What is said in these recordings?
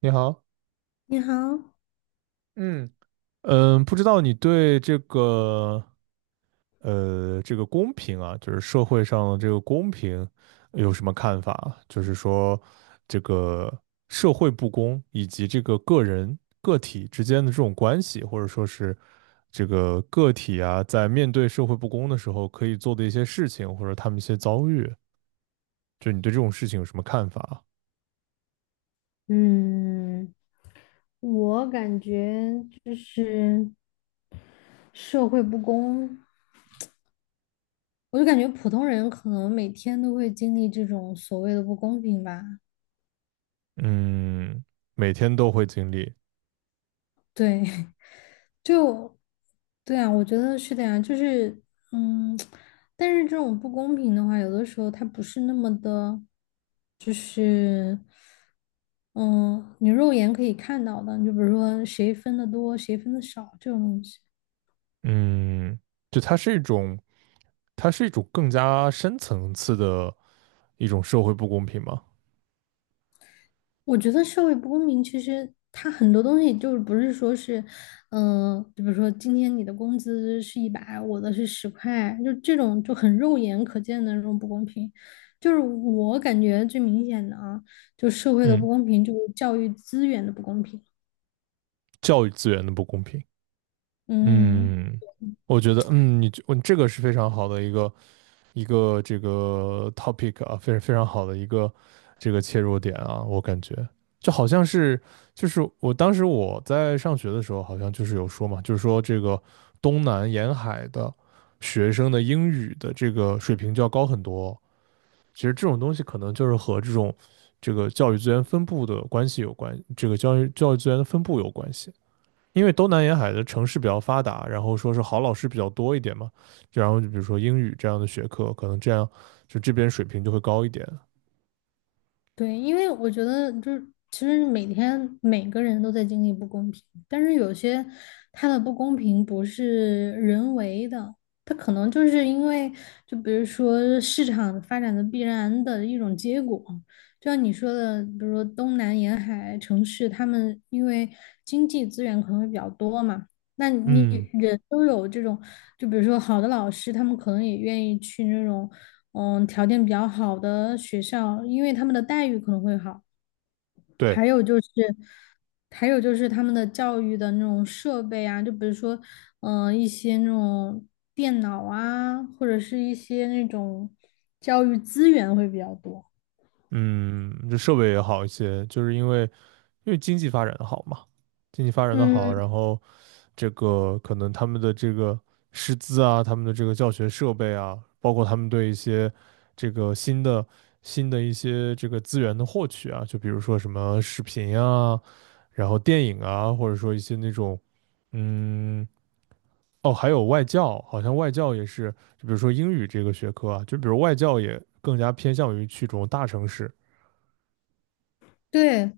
你好，你好，嗯，不知道你对这个公平啊，就是社会上的这个公平有什么看法啊？就是说这个社会不公以及这个个人个体之间的这种关系，或者说是这个个体啊，在面对社会不公的时候可以做的一些事情，或者他们一些遭遇，就你对这种事情有什么看法啊？嗯，我感觉就是社会不公，我就感觉普通人可能每天都会经历这种所谓的不公平吧。嗯，每天都会经历。对，就对啊，我觉得是的呀，就是嗯，但是这种不公平的话，有的时候它不是那么的，就是嗯，你肉眼可以看到的，你就比如说谁分的多，谁分的少这种东西。嗯，就它是一种更加深层次的一种社会不公平嘛。我觉得社会不公平，其实它很多东西就是不是说是，就比如说今天你的工资是100，我的是10块，就这种就很肉眼可见的那种不公平。就是我感觉最明显的啊，就社会的不嗯，公平，就是教育资源的不公平。教育资源的不公平。嗯。嗯，我觉得，你这个是非常好的一个这个 topic 啊，非常非常好的一个这个切入点啊，我感觉就好像是就是我当时在上学的时候，好像就是有说嘛，就是说这个东南沿海的学生的英语的这个水平就要高很多。其实这种东西可能就是和这个教育资源分布的关系有关，这个教育资源的分布有关系。因为东南沿海的城市比较发达，然后说是好老师比较多一点嘛，然后就比如说英语这样的学科，可能这样就这边水平就会高一点。对，因为我觉得就是，其实每天每个人都在经历不公平，但是有些它的不公平不是人为的，它可能就是因为，就比如说市场发展的必然的一种结果，就像你说的，比如说东南沿海城市，他们因为经济资源可能会比较多嘛，那你嗯，人都有这种，就比如说好的老师，他们可能也愿意去那种。条件比较好的学校，因为他们的待遇可能会好。对，还有就是，他们的教育的那种设备啊，就比如说，一些那种电脑啊，或者是一些那种教育资源会比较多。嗯，这设备也好一些，就是因为经济发展的好嘛，经济发展的好，嗯，然后这个可能他们的这个师资啊，他们的这个教学设备啊，包括他们对一些这个新的一些这个资源的获取啊，就比如说什么视频啊，然后电影啊，或者说一些那种，嗯，哦，还有外教，好像外教也是，就比如说英语这个学科啊，就比如外教也更加偏向于去这种大城市。对，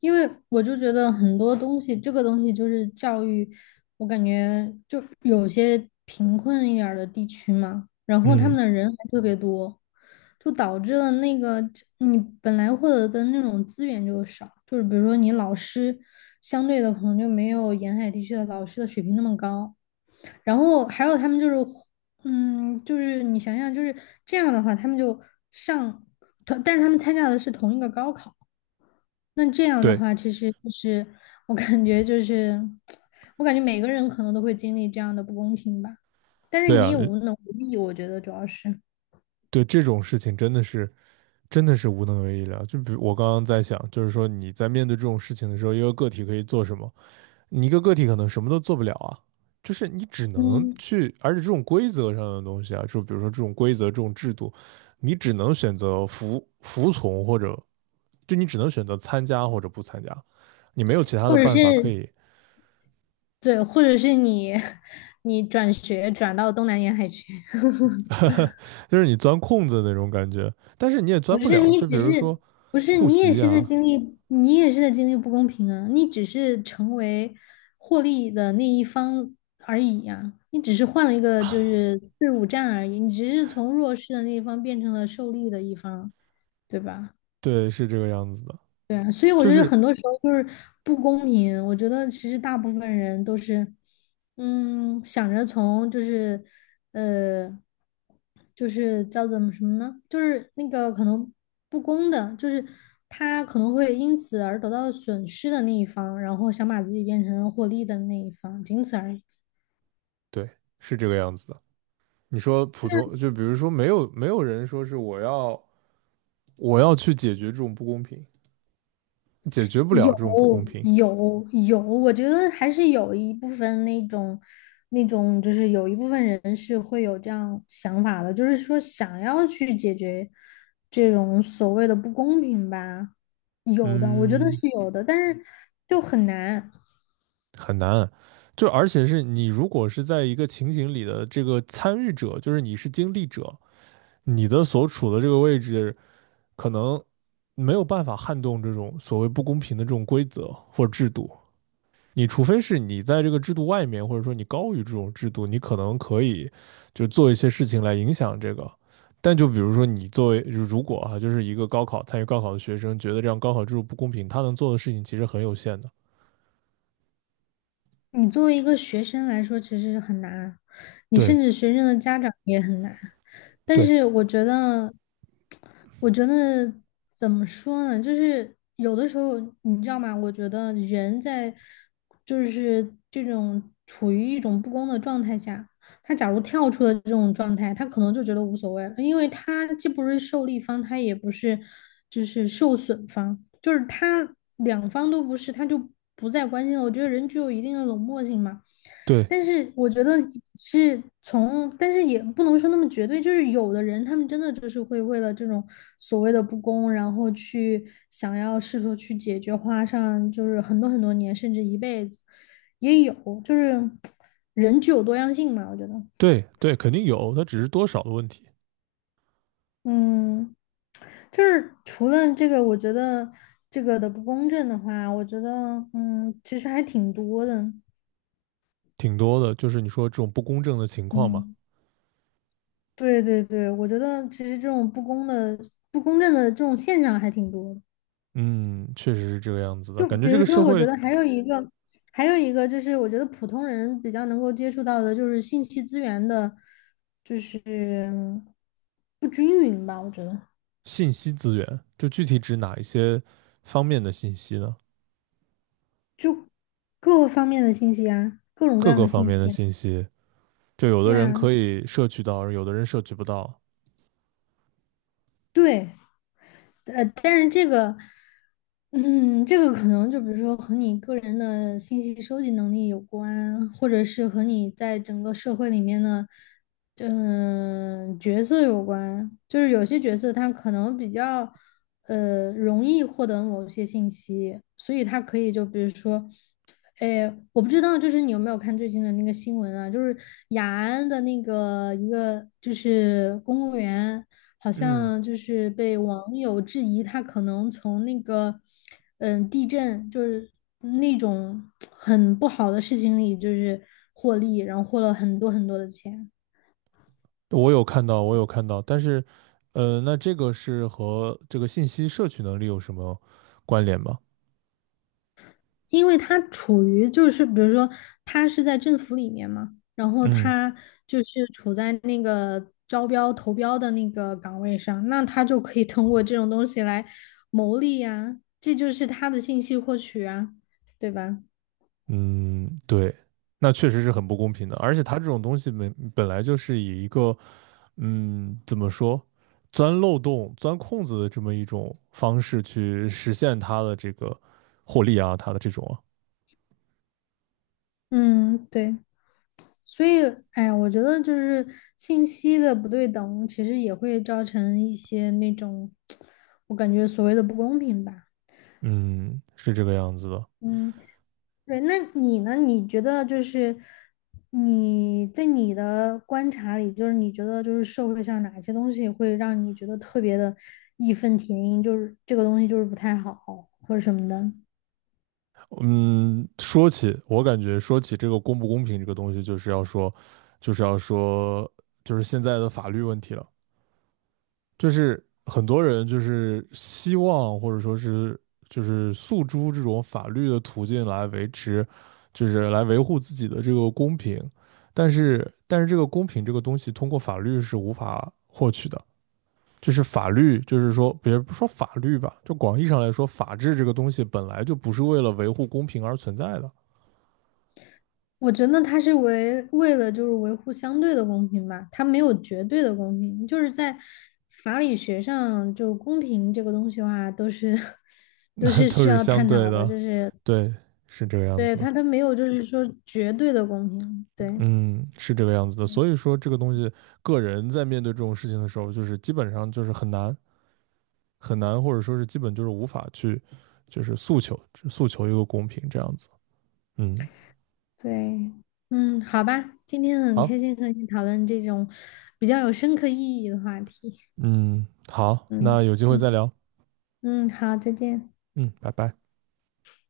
因为我就觉得很多东西，这个东西就是教育，我感觉就有些贫困一点儿的地区嘛，然后他们嗯，的人还特别多，就导致了那个你本来获得的那种资源就少，就是比如说你老师相对的可能就没有沿海地区的老师的水平那么高，然后还有他们就是，就是你想想就是这样的话，他们就上，但是他们参加的是同一个高考。那这样的对，话，其实就是我感觉就是，我感觉每个人可能都会经历这样的不公平吧。但是对你啊，也无能为力，我觉得主要是，对这种事情真的是。真的是无能为力了。就比如我刚刚在想，就是说你在面对这种事情的时候，一个个体可以做什么？你一个个体可能什么都做不了啊，就是你只能嗯，去，而且这种规则上的东西啊，就比如说这种规则、这种制度，你只能选择服从，或者就你只能选择参加或者不参加，你没有其他或的者办法可是以，对，或者是你 你转学转到东南沿海去，就是你钻空子那种感觉，但是你也不钻不是了。你就比只如说是不是户你也籍是在啊，经历，你也是在经历不公平啊！你只是成为获利的那一方而已呀、你只是换了一个就是队伍战而已，你只是从弱势的那一方变成了受力的一方，对吧？对，是这个样子的，对啊，所以我就觉得是很多时候就是不公平。我觉得其实大部分人都是，想着从就是，呃，就是叫怎么什么呢？就是那个可能不公的，就是他可能会因此而得到损失的那一方，然后想把自己变成获利的那一方，仅此而已。对，是这个样子的。你说普通，就比如说没有人说是我要去解决这种不公平，解决不了有这种不公平，有有，我觉得还是有一部分那种，就是有一部分人是会有这样想法的，就是说想要去解决这种所谓的不公平吧，有的，我觉得嗯，是有的，但是就很难。很难。就而且是你如果是在一个情景里的这个参与者，就是你是经历者，你的所处的这个位置可能没有办法撼动这种所谓不公平的这种规则或制度，你除非是你在这个制度外面，或者说你高于这种制度，你可能可以就做一些事情来影响这个。但就比如说你作为如果啊，就是一个高考参与高考的学生，觉得这样高考制度不公平，他能做的事情其实很有限的。你作为一个学生来说，其实很难啊。你甚对至学生的家长也很难。但对是我觉得，我觉得怎么说呢？就是有的时候，你知道吗？我觉得人在就是这种处于一种不公的状态下，他假如跳出了这种状态，他可能就觉得无所谓了，因为他既不是受力方，他也不是就是受损方，就是他两方都不是，他就不再关心了。我觉得人具有一定的冷漠性嘛，对但是我觉得是从，但是也不能说那么绝对，就是有的人他们真的就是会为了这种所谓的不公，然后去想要试图去解决，花上就是很多很多年，甚至一辈子，也有，就是人具有多样性嘛，我觉得。对对，肯定有，他只是多少的问题，嗯，就是除了这个，我觉得这个的不公正的话，我觉得其实还挺多的。挺多的。就是你说这种不公正的情况嘛，嗯，对对对，我觉得其实这种不公的、不公正的这种现象还挺多的。嗯，确实是这个样子的。就感觉比这如个说，社我觉会得还有一个，还有一个就是，我觉得普通人比较能够接触到的，就是信息资源的，就是不均匀吧。我觉得，信息资源，就具体指哪一些方面的信息呢？就各方面的信息啊，各种各各样个的方信面的息啊信息。就有对的人呀，可以摄取到，有的人摄取不到。对。但是这个，这个可能就比如说和你个人的信息收集能力有关，或者是和你在整个社会里面的，角色有关。就是有些角色他可能比较，容易获得某些信息，所以他可以就比如说，哎，我不知道，就是你有没有看最近的那个新闻啊？就是雅安的那个一个就是公务员。好嗯像就是被网友质疑，他可能从那个，地震就是那种很不好的事情里，就是获利，然后获了很多很多的钱，我有看到，我有看到，但是，那这个是和这个信息摄取能力有什么关联吗？因为他处于就是比如说他是在政府里面嘛，然后嗯他就是处在那个招标投标的那个岗位上，那他就可以通过这种东西来牟利呀，这就是他的信息获取啊，对吧？嗯，对，那确实是很不公平的。而且它这种东西本来就是以一个，怎么说，钻漏洞、钻空子的这么一种方式去实现它的这个获利啊，它的这种啊，嗯，对。所以，哎呀，我觉得就是信息的不对等，其实也会造成一些那种，我感觉所谓的不公平吧。嗯，是这个样子的。嗯，对，那你呢？你觉得就是你在你的观察里，就是你觉得就是社会上哪些东西会让你觉得特别的义愤填膺，就是这个东西就是不太好或者什么的？嗯，我感觉说起这个公不公平这个东西，就是要说，就是现在的法律问题了。就是很多人就是希望或者说是就是诉诸这种法律的途径来维持，就是来维护自己的这个公平。但是这个公平这个东西通过法律是无法获取的。就是法律，就是说，别不说法律吧，就广义上来说，法治这个东西本来就不是为了维护公平而存在的。我觉得他是为了就是维护相对的公平吧，他没有绝对的公平，就是在法理学上，就公平这个东西的话，都是 都 是都需是要相探对讨的，的，就是对，是这个样对子的，他没有就是说绝对的公平，对嗯，是这个样子的。所以说，这个东西，个人在面对这种事情的时候，就是基本上就是很难很难，或者说是基本就是无法去，就是诉求一个公平这样子。嗯，对，嗯，好吧，今天很开好，心和你讨论这种比较有深刻意义的话题，嗯，好，嗯那有机会再嗯聊，嗯，好，再见。嗯，拜拜。